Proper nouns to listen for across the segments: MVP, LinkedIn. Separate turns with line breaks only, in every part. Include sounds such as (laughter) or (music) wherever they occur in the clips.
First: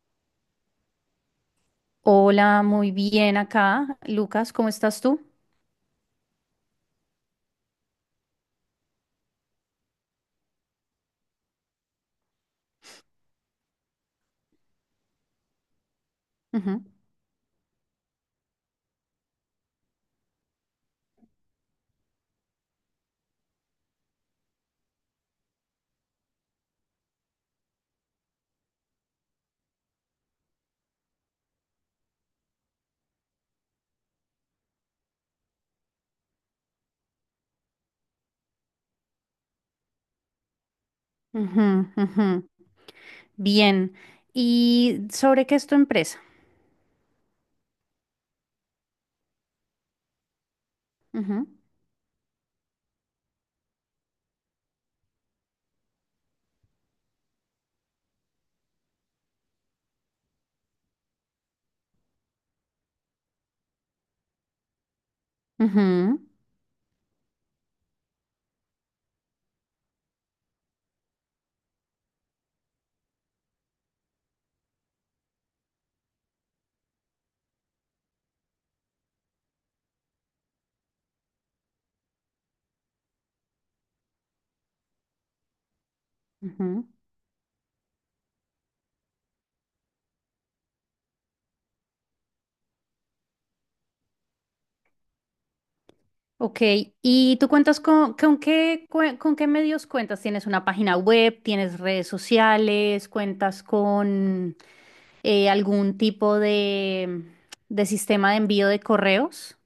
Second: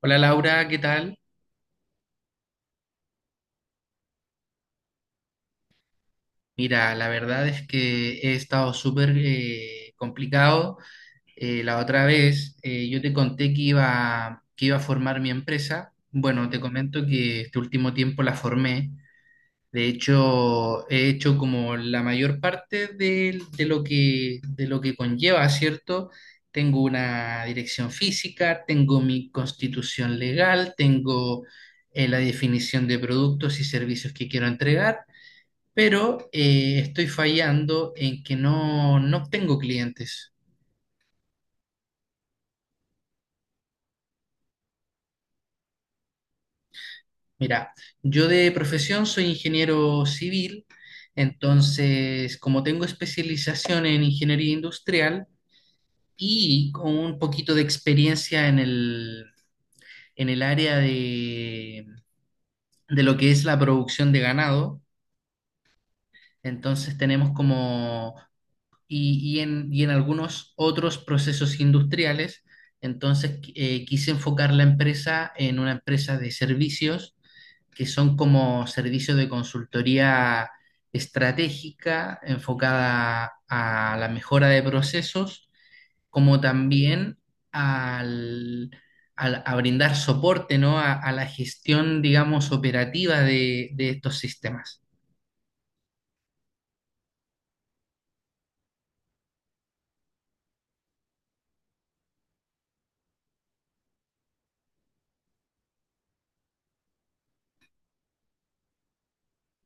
Hola Laura, ¿qué tal?
Hola, muy bien acá. Lucas, ¿cómo estás tú?
Mira, la verdad es que he estado súper complicado. La otra vez yo te conté que iba a formar mi empresa. Bueno, te
Ujú,
comento que este último tiempo la formé. De hecho, he hecho como la mayor parte de lo que conlleva, ¿cierto? Tengo una dirección física, tengo mi constitución legal, tengo la definición de productos y servicios que quiero entregar. Pero estoy fallando en que no obtengo clientes.
ujú, ujú. Bien. ¿Y sobre qué es tu empresa?
Mira, yo de profesión soy ingeniero civil,
Ujú,
entonces como tengo especialización en ingeniería industrial y con un poquito de experiencia en el área de lo que es la producción de ganado,
ujú,
entonces tenemos como y en algunos otros procesos industriales. Entonces, quise enfocar la empresa en una empresa de servicios, que son como servicios de consultoría estratégica enfocada a la mejora de procesos, como
ujú.
también al, a brindar soporte, ¿no? A la gestión, digamos, operativa de estos sistemas.
Ok, ¿y tú cuentas con qué, cue- con qué medios cuentas? ¿Tienes una página web? ¿Tienes redes sociales? ¿Cuentas con algún tipo de sistema de envío de correos?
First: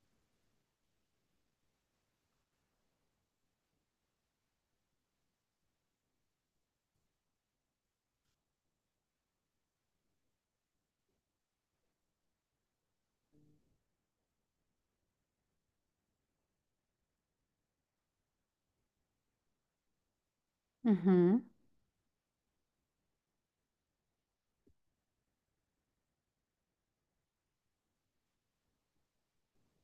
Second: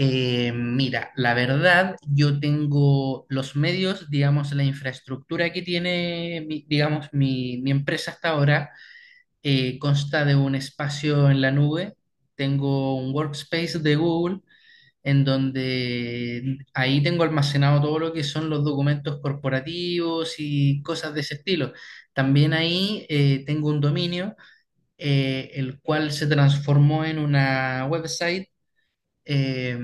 Mira, la verdad, yo tengo los medios, digamos, la infraestructura que tiene, digamos, mi empresa hasta ahora, consta de un espacio en la nube. Tengo un workspace de Google en donde ahí tengo almacenado todo lo que son los documentos corporativos y cosas de ese
Ujú.
estilo. También ahí tengo un dominio, el cual se transformó en una website, eh,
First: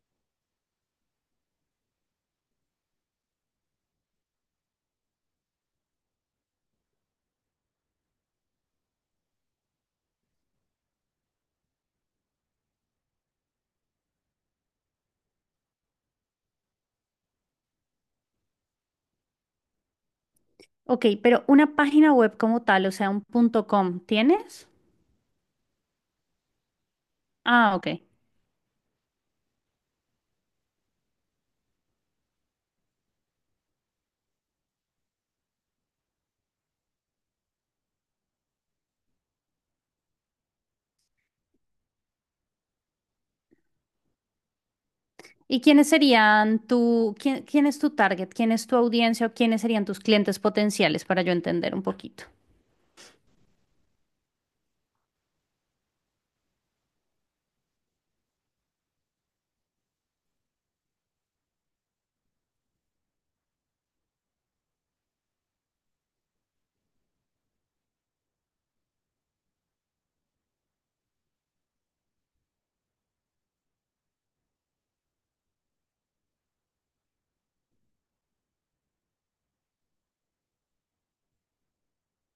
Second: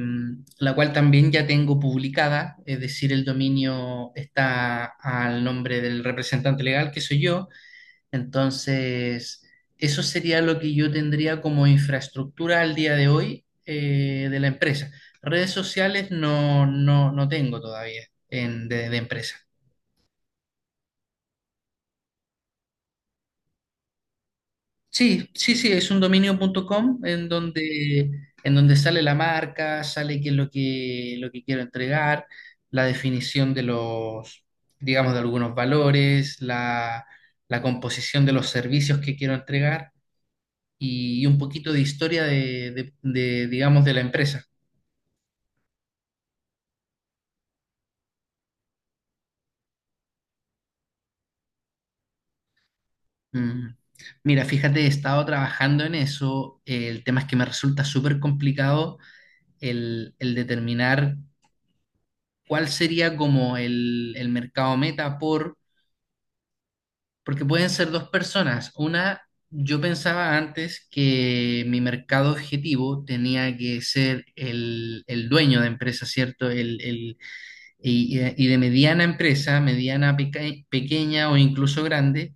la cual también ya tengo publicada, es decir, el dominio está al nombre del representante legal, que soy yo. Entonces, eso sería lo que yo tendría como infraestructura al día de hoy de la empresa. Redes sociales no, no tengo todavía de empresa.
Ok, pero una página web como tal, o sea, un punto .com, ¿tienes?
Sí, sí, sí, es un dominio.com
Ah, ok.
en donde sale la marca, sale qué es lo que quiero entregar, la definición de los, digamos, de algunos valores, la composición de los servicios que quiero entregar y un poquito de historia de, digamos, de la empresa.
¿Y quiénes serían tu, quién, quién es tu target? ¿Quién es tu audiencia o quiénes serían tus clientes potenciales para yo entender un poquito?
Mm. Mira, fíjate, he estado trabajando en eso. El tema es que me resulta súper complicado el determinar ¿cuál sería como el mercado meta? Porque pueden ser dos personas. Una, yo pensaba antes que mi mercado objetivo tenía que ser el dueño de empresa, ¿cierto? Y, y de mediana empresa, mediana, pequeña o incluso grande,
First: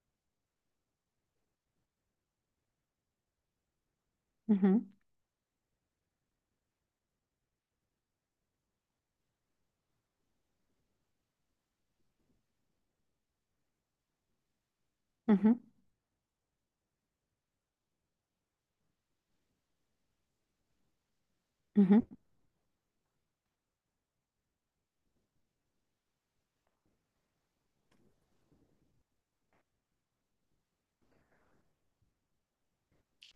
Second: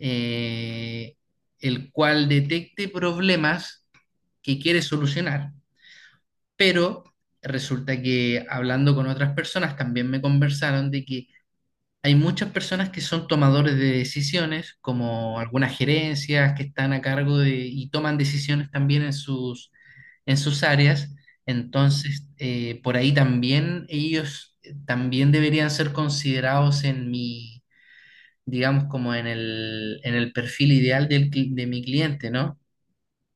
eh, el cual detecte problemas que quiere
Ujú,
solucionar, pero... resulta que hablando con otras personas también me conversaron de que hay muchas personas que son tomadores de decisiones, como
ujú,
algunas gerencias que están a cargo de y toman decisiones también en sus áreas.
ujú.
Entonces, por ahí también ellos también deberían ser considerados en mi, digamos, como en el perfil ideal de mi cliente, ¿no?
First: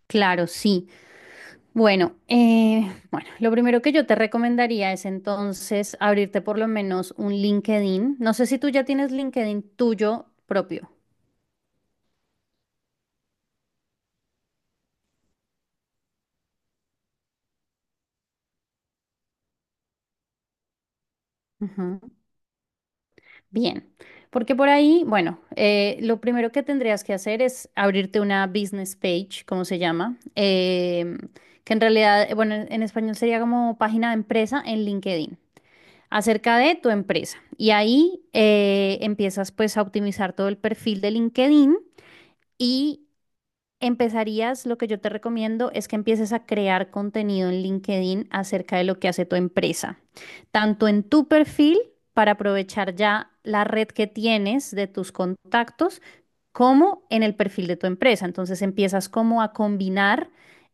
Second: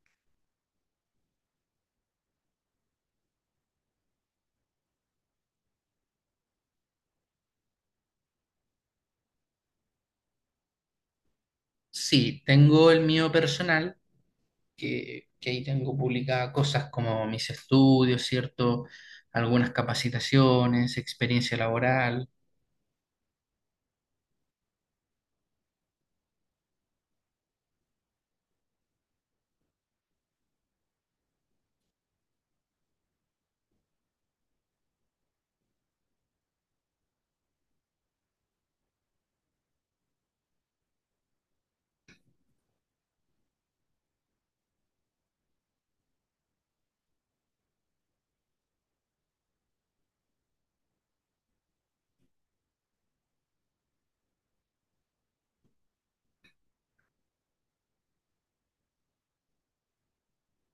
Claro, sí. Bueno, bueno, lo primero que yo te recomendaría es entonces abrirte por lo menos un LinkedIn. No sé si tú ya tienes LinkedIn tuyo propio.
Sí, tengo el mío personal que ahí tengo publicadas cosas como mis estudios, ¿cierto? Algunas capacitaciones, experiencia laboral.
Bien, porque por ahí, bueno, lo primero que tendrías que hacer es abrirte una business page, como se llama, que en realidad, bueno, en español sería como página de empresa en LinkedIn, acerca de tu empresa. Y ahí empiezas pues a optimizar todo el perfil de LinkedIn. Y empezarías, lo que yo te recomiendo es que empieces a crear contenido en LinkedIn acerca de lo que hace tu empresa, tanto en tu perfil para aprovechar ya la red que tienes de tus contactos, como en el perfil de tu empresa. Entonces empiezas como a combinar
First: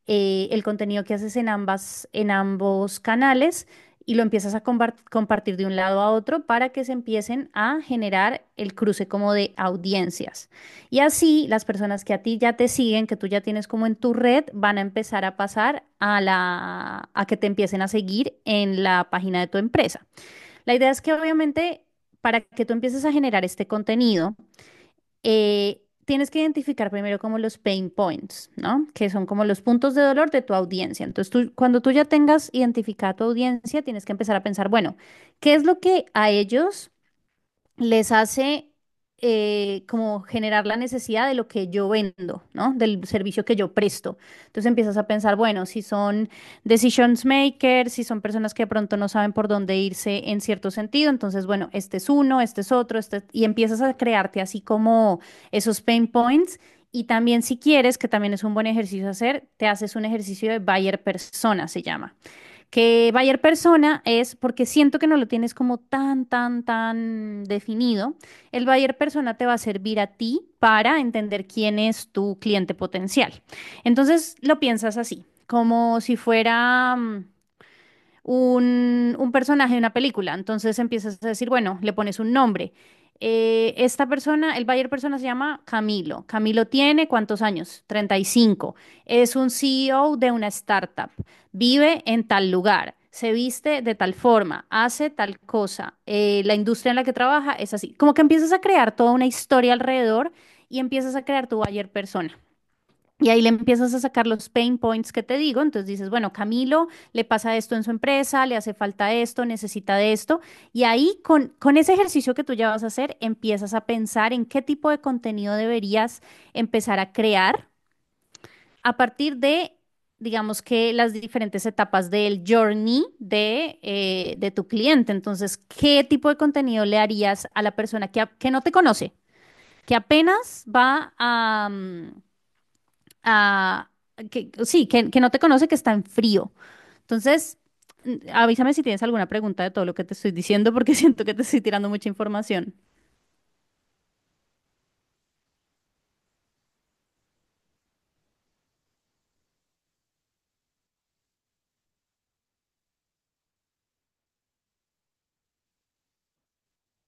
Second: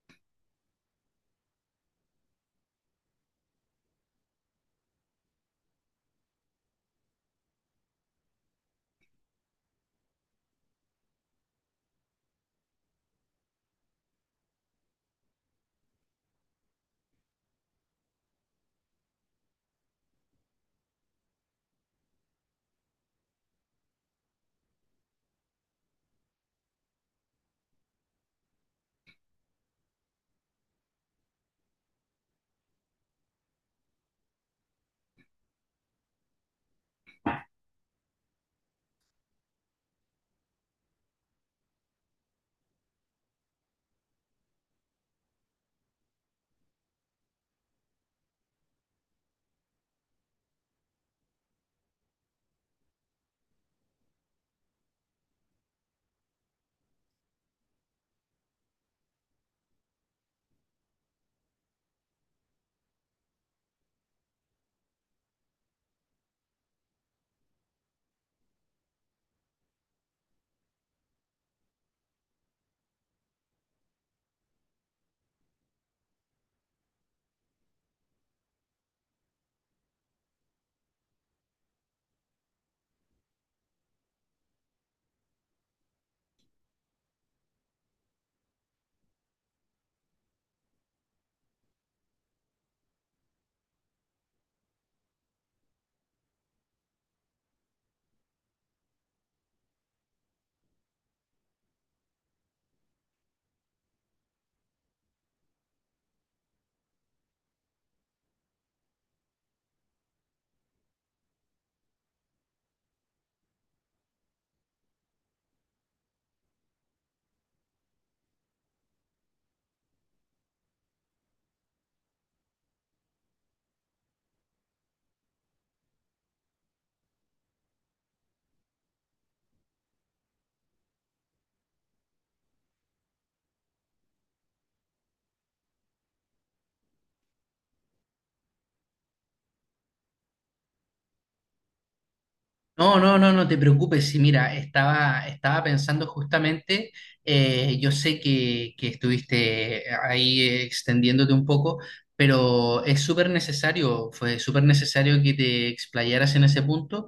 el contenido que haces en ambas, en ambos canales y lo empiezas a compartir de un lado a otro para que se empiecen a generar el cruce como de audiencias. Y así las personas que a ti ya te siguen, que tú ya tienes como en tu red, van a empezar a pasar a la, a que te empiecen a seguir en la página de tu empresa. La idea es que obviamente para que tú empieces a generar este contenido, tienes que identificar primero como los pain points, ¿no? Que son como los puntos de dolor de tu audiencia. Entonces, tú, cuando tú ya tengas identificada tu audiencia, tienes que empezar a pensar, bueno, ¿qué es lo que a ellos les hace como generar la necesidad de lo que yo vendo, ¿no? Del servicio que yo presto. Entonces empiezas a pensar, bueno, si son decisions makers, si son personas que de pronto no saben por dónde irse en cierto sentido, entonces, bueno, este es uno, este es otro, este, y empiezas a crearte así como esos pain points. Y también si quieres, que también es un buen ejercicio hacer, te haces un ejercicio de buyer persona, se llama, que Bayer persona es porque siento que no lo tienes como tan, tan, tan definido. El Bayer persona te va a servir a ti para entender quién es tu cliente potencial. Entonces lo piensas así, como si fuera un personaje de una película. Entonces empiezas a decir, bueno, le pones un nombre. Esta persona, el buyer persona se llama Camilo. Camilo tiene ¿cuántos años? 35. Es un CEO de una startup. Vive en tal lugar. Se viste de tal forma, hace tal cosa, la industria en la que trabaja es así. Como que empiezas a crear toda una historia alrededor y empiezas a crear tu buyer persona. Y ahí le empiezas a sacar los pain points que te digo. Entonces dices, bueno, Camilo le pasa esto en su empresa, le hace falta esto, necesita de esto. Y ahí con ese ejercicio que tú ya vas a hacer, empiezas a pensar en qué tipo de contenido deberías empezar a crear a partir de, digamos que las diferentes etapas del journey de tu cliente. Entonces, ¿qué tipo de contenido le harías a la persona que, que no te conoce, que apenas va a... ah, que, sí, que no te conoce, que está en frío. Entonces, avísame si tienes alguna pregunta de todo lo que te estoy diciendo, porque (laughs) siento que te estoy tirando mucha información.
No, no, no, no te preocupes. Sí, mira, estaba pensando justamente, yo sé que estuviste ahí extendiéndote un poco, pero es súper necesario, fue súper necesario que te explayaras en ese punto,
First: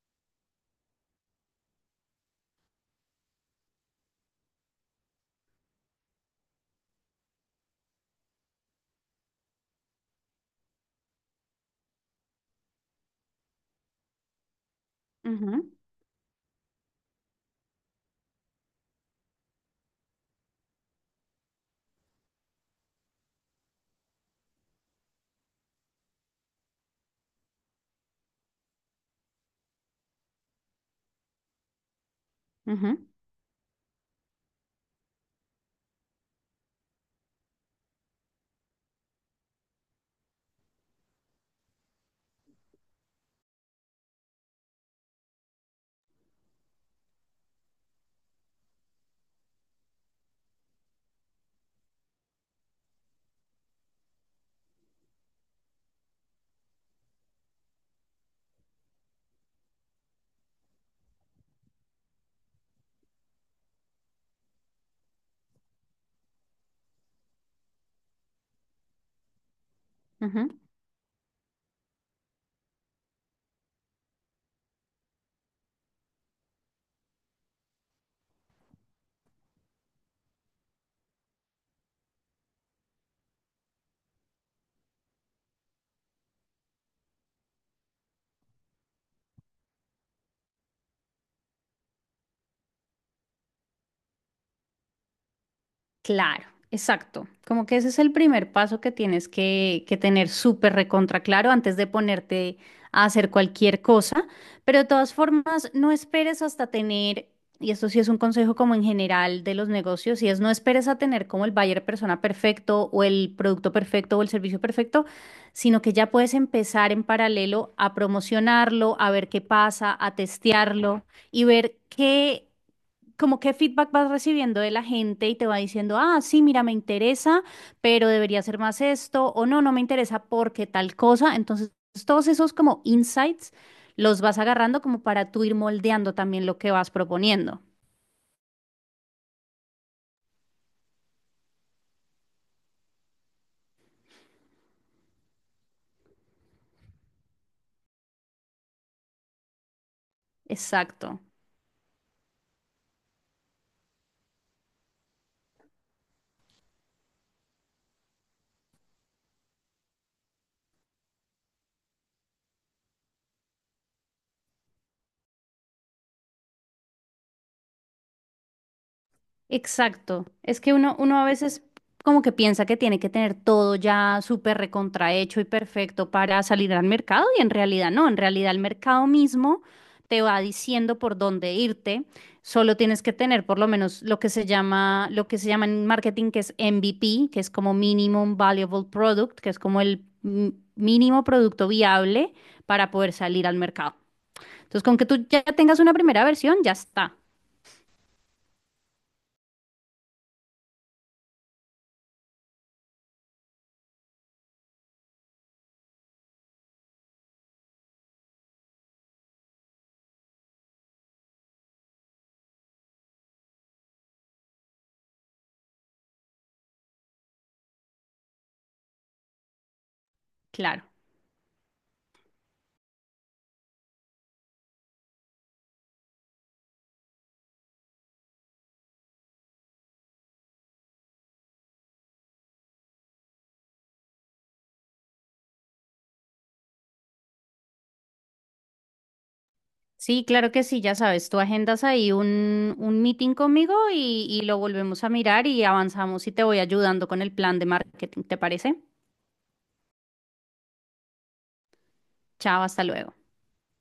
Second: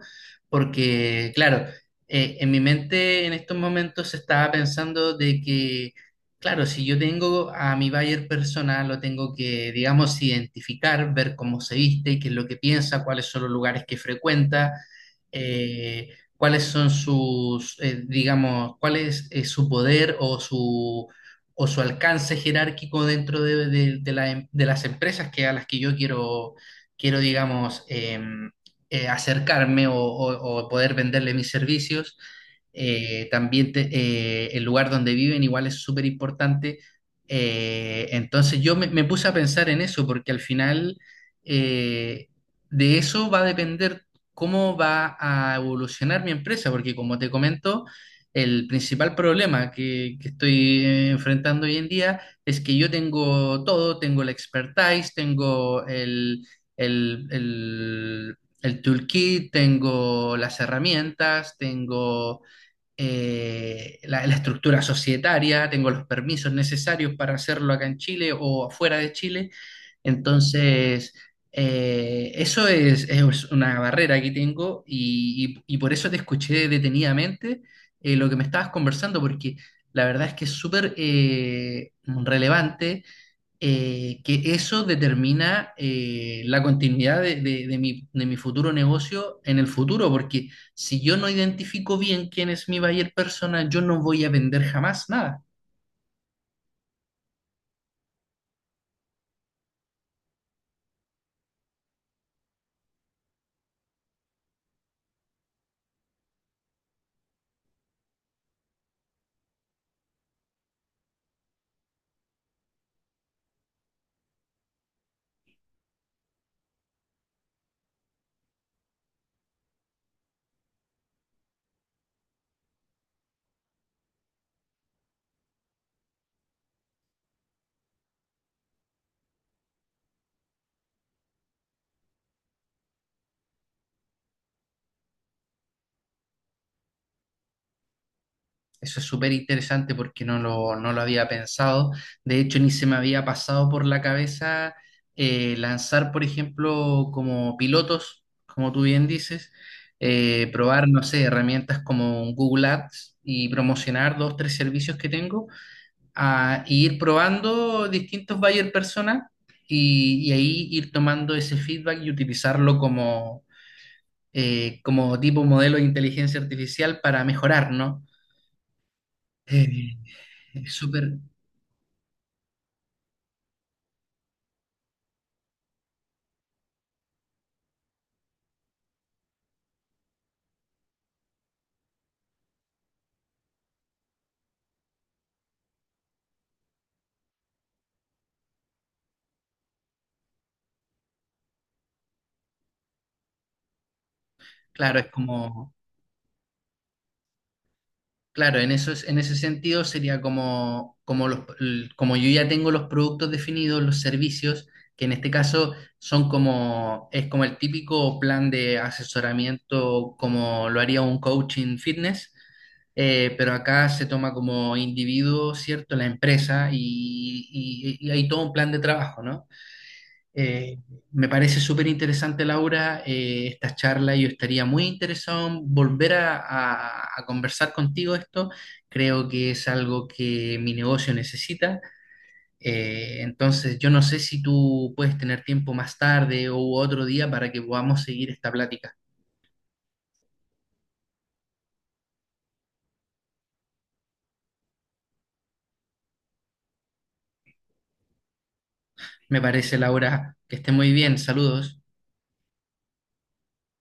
porque, claro, en mi mente en estos momentos estaba pensando de que, claro, si yo tengo a mi buyer personal, lo tengo que, digamos, identificar, ver cómo se viste, qué es lo que piensa, cuáles son los lugares que frecuenta,
Ujú,
eh, cuáles son sus, digamos, cuál es su poder o su alcance jerárquico dentro de de las empresas que, a las que yo quiero, quiero digamos, acercarme o poder venderle mis servicios.
ujú,
También el lugar donde viven igual es súper importante. Entonces yo me puse a pensar en eso porque al final eh, de eso va a depender cómo va a evolucionar mi empresa, porque como te comento, el principal problema que estoy enfrentando hoy en día es que yo tengo todo, tengo la expertise, tengo el, el, el toolkit, tengo las herramientas, tengo la, la estructura societaria, tengo los permisos necesarios para hacerlo acá en Chile o afuera de Chile.
ujú.
Entonces, eso es una barrera que tengo y por eso te escuché detenidamente lo que me estabas conversando, porque la verdad es que es súper relevante, que eso determina la continuidad de mi futuro negocio en el futuro, porque si yo no identifico bien quién es mi buyer persona, yo no voy a vender jamás nada.
Claro, exacto. Como que ese es el primer paso que tienes que tener súper recontra claro antes de ponerte a hacer cualquier cosa. Pero de todas formas, no esperes hasta tener, y esto sí es un consejo como en general de los negocios, y es no esperes a tener como el buyer persona perfecto o el producto perfecto o el servicio perfecto, sino que ya puedes empezar en paralelo a promocionarlo, a ver qué pasa, a testearlo y ver qué, como qué feedback vas recibiendo de la gente y te va diciendo, ah, sí, mira, me interesa, pero debería ser más esto, o no, no me interesa porque tal cosa. Entonces, todos esos como insights los vas agarrando como para tú ir moldeando también lo que vas proponiendo.
Eso es súper interesante porque no lo había pensado. De hecho, ni se me había pasado por la cabeza lanzar, por ejemplo, como pilotos, como tú bien dices, probar, no
Exacto.
sé, herramientas como un Google Ads y promocionar dos, tres servicios que tengo a ir probando distintos buyer personas y ahí ir tomando ese feedback y utilizarlo como, como tipo modelo de inteligencia artificial para mejorar, ¿no? Eh,
Exacto. Es
es
que uno,
súper,
uno a veces como que piensa que tiene que tener todo ya súper recontrahecho y perfecto para salir al mercado y en realidad no, en realidad el mercado mismo te va diciendo por dónde irte. Solo tienes que tener por lo menos lo que se llama, lo que se llama en marketing que es MVP, que es como Minimum Valuable Product, que es como el mínimo producto viable para poder salir al mercado. Entonces, con
claro,
que
es
tú ya
como
tengas una primera versión, ya está.
claro, en eso, en ese sentido sería como, como, los, como yo ya tengo los productos definidos, los servicios, que en este caso son como, es como el típico plan de asesoramiento como lo haría un coaching fitness, pero acá se toma como individuo, ¿cierto? La empresa y hay todo un plan de trabajo, ¿no? Eh,
Claro.
Me parece súper interesante, Laura, esta charla. Yo estaría muy interesado en volver a conversar contigo esto. Creo que es algo que mi negocio necesita. Entonces, yo no sé si tú puedes tener tiempo más tarde o otro día para que podamos seguir esta plática.
Sí, claro que sí, ya sabes, tú agendas ahí un meeting conmigo y lo volvemos a mirar y avanzamos y te voy ayudando con el plan de marketing, ¿te parece?
Me parece, Laura, que esté muy bien. Saludos.
Chao, hasta luego.